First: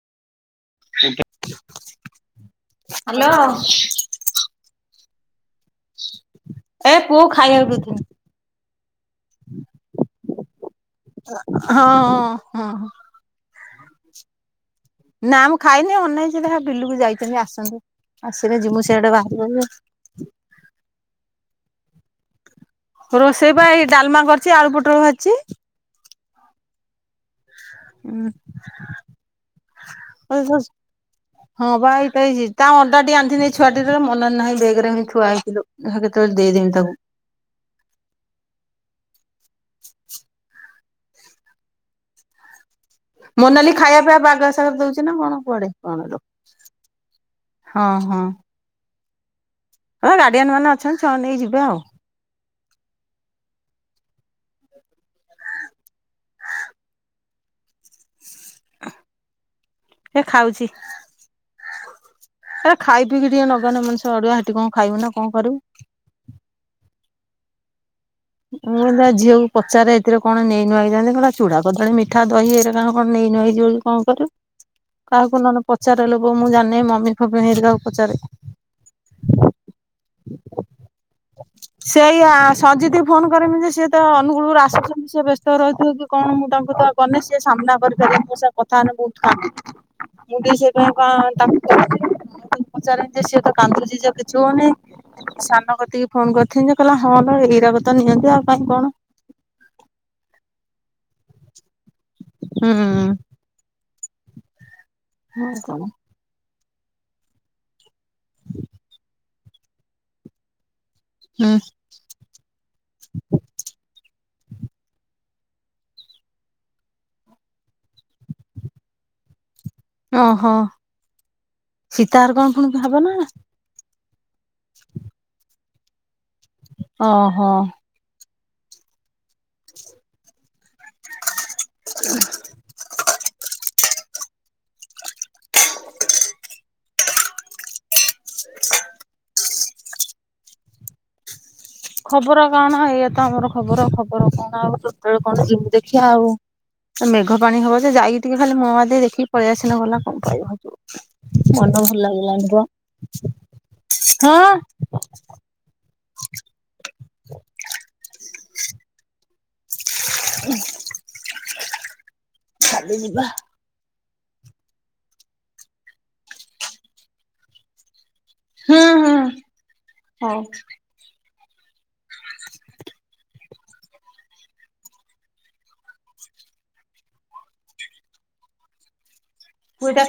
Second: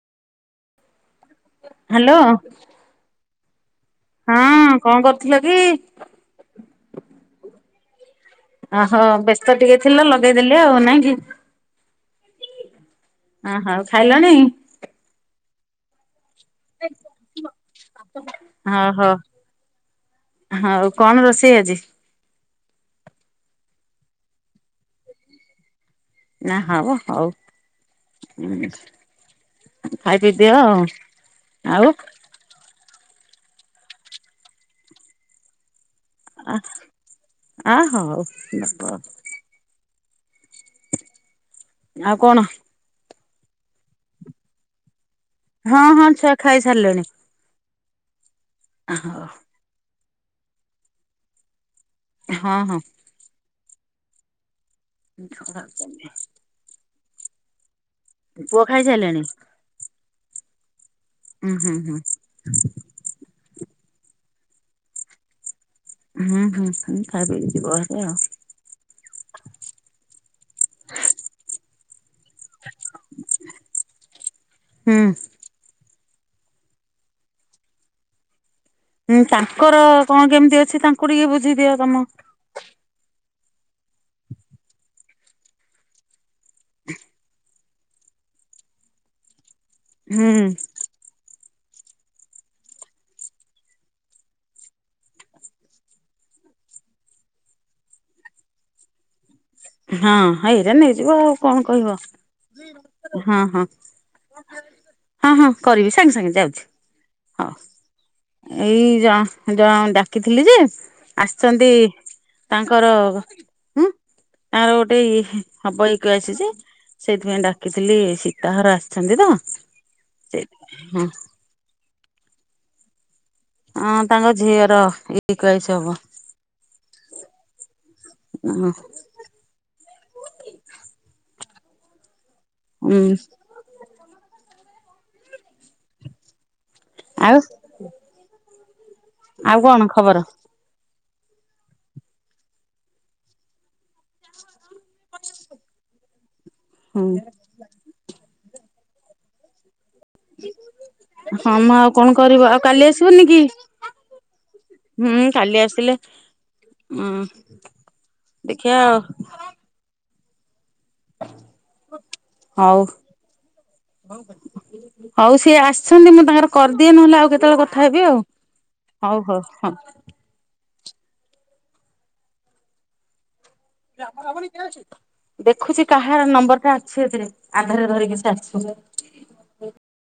[unintelligible] Hello. Hello. ହଁ କଁ କରୁଥିଲ କି। ଏ ପୁଅକୁ ଖାଇବାକୁ ଦୋଉଥିନି। ଓହୋ ବ୍ୟସ୍ତ ଟିକେ ଥିଲ ଲଗେଇଦେନି ଆଉ ନାଇଁ କି। ହଁ ହଁ ହଁ। ଅଁ ହୋଉ ଖାଇଲଣି। ନା ମୁଁ ଖାଇନି ଅନେଇଚି ଦେଖା ବିଲୁକୁ ଯାଇଚନ୍ତି ଆସନ୍ତୁ ଆସିବେ ଯିମୁ ଓହୋ ସେଆଡେ ହଉ ବାହାରକୁ। ହଉ କଣ ରୋଷେଇ ଆଜି। ରୋଷେଇ ପା ଡାଲମା କରିଚି ଆଳୁ ପୁଟଳ ଭାଜିିଚି। ନା ହବ ହଉ। ହୁ। ଖାଇ [unintelligible] ପିଇ ଦିଅ ଆଉ ତା ଆଉ ଅଣ୍ଡା ଟି ଆଣିଥିନି ଛୁଆ ଟିର ମନର ନାହିଁ ବେଗେରେ ହି ଥୁଆହେଇଚିଲୋ ଦେଖା କେତେଳେ ଦେଇଦେମି ତାକୁ। ଆ ହଉ ବାପ। ଆଉ କଣ। ମୋନାଲି ଖାଇବା ପିଇବା ବାଗସାଗ ରେ ଦୋଉଚି ନା କଣ। କୁଆଡେ ହଁ କଣ ହଁ ଲୋ। ଛୁଆ ଖାଇ ସାରିଲେଣି। ହଁ ହଁ। ଆଁ ହୋଉ। ହଁ ଗାର୍ଡ଼ିଆନ୍ ମାନେ ଅଛନ୍ତିଛୁଆଙ୍କୁ ନେଇକି ଯିବେ ଆଉ। ହଁ ହଁ। [inaudible] ପୁଅ ଖାଇସାଇଲାଣି। ସିଏ ଖାଉଚି। ଉଁ ହୁଁ ହୁଁ। ଖାଇ ପିଇକି ଟିକେ ନଗନେ ମଣିଷ ଅଡୁଆ ହେଠି କଣ ଖାଇବ ନା କଣ କରିମୁ। ହୁଁ ହୁଁ ଖାଇ ପିକି ଯିବ ଭାରି ଆଉ। ମୁଁ ତା ଝିଅକୁ ପଚାରେ ଏଥିରେ କଣ ନେଇ ନୁଆ କି ଯାଆନ୍ତି କଣ ଚୁଡା, କଦଳୀ, ମିଠା, ଦହି ଏଇରେ କଣ କଣ ନେଇ ନୁଆଇକି ଯିବ କି? ହଁ ପରା ହୁଁ। କାହାକୁ ନହନେ ପ ଚାର ଲୋ ବୋ ମୁଁ ଜାଣିନି ମମି ଫମି ହେରିକା କୁ ପଚାରେ। ହୁଁ ତାଙ୍କର କଣ କେମିତି ଅଛି ତାଙ୍କୁ ଟିକେ ବୁଝି ଦିଅ ତମ ସେଇ ଆ ସଞ୍ଜିତ କି ଫୋନ କରିମି ଯେ ସିଏ ତ ଅନୁଗୁଳରୁ ଆସୁଛନ୍ତି ସିଏ ବ୍ୟସ୍ତ ରହୁଥିବେ କି କଣ ମୁଁ ତାଙ୍କୁ ତ କରିନି ସିଏ ସାମ୍ନା କରିପାରିବିନି ମୋ ସହ କଥା ହେନେ ବହୁତ୍ କାନ୍ଦିବ ହୁଁ। ମୁଁ ବି ସେ କଣ କା ତା [unintelligible] ପଚାରିମି ଯେ ସେ ତ କାନ୍ଦୁଛି ଯଉ କିଛି ହଉ ନି। ସାନ କତିକି ଫୋନ କରିଥିନି ଯେ କହିଲା ହଁ ଏଇ ରାକତ ନିଅନ୍ତି ଆଉ କାହିଁ କଣ। ହଁ ଏଇରା ନେଇଯିବ ଆଉ କଣ କହିବ ହୁଁ। ହଁ ହଁ। ହଁ ହଁ କରିବି ସାଙ୍ଗେ ସାଙ୍ଗେ ଯାଉଛି। ହଁ ଏଇ ଜ ଜ ଡାକିଥିଲି ଯେ ହୁଁ ଆସିଛନ୍ତି ତାଙ୍କର ଆଉ ଗୋଟେ ଏଇ ହବ ଇ କେ ୟାଇ ସି ଯେ। ସେଇଥିପାଇଁ ଡାକିଥିଲି ସୀତାଘର ଆସିଛନ୍ତି ତ ସେଇଥିପାଇଁ ହଁ। ସୀତଘର କଣ ପୁଣି ହବ ନା? ହଁ ତାଙ୍କ ଝିଅର ଇ କେ ୟାଇ ସି ହବ। ଓହୋ। ହଁ। ଉଁ। ଆଉ। ଆଉ କଣ ଖବର? ଖବର କଣ ଏଇଆ ତ ଆମର ଖବର ଖବର କଣ ଆଉ କେତେବେଳେ କଣ ଯିମି ଦେଖିବା ଆଉ। ହୁଁ ମେଘ ପାଣି ହବ ଯେ ଯାଇକି ଟିକେ ଖାଲି ମୁହ ମାରି ଦେଇକି ଦେଖିକି ପଳେଇ ଆସିଲେ ଗଲା। କଣ ପାଇବ ହେଠୁ। ହଁ ମନ ମ ଆଉ ଭଲ କଣ ଲାଗିଲାନି କରିବ ବା ଆଉ କାଲି ଆସିବନି କି? ହଁ। ହୁଁ କାଲି ଆସିଲେ ଉଁ ଦେଖିବା ଆଉ। ହଉ। କାଲି ଯିବା ହଉ ସିଏ ଆସିଛନ୍ତି ମୁଁ ତାଙ୍କର କରିଦିଏ ନହେଲେ ଆଉ କେତେବେଳେ କଥା ହେବି ଆଉ। ହଉ ହଉ ହଁ। ହଉ। [unintelligible] ଦେଖୁଛି କାହାର ନମ୍ବର ଟା ଅଛି ଏଥିରେ ଆଧାରରେ ଧରିକି ସେ ଆସିବ। ତୁ ଏଇଟା କା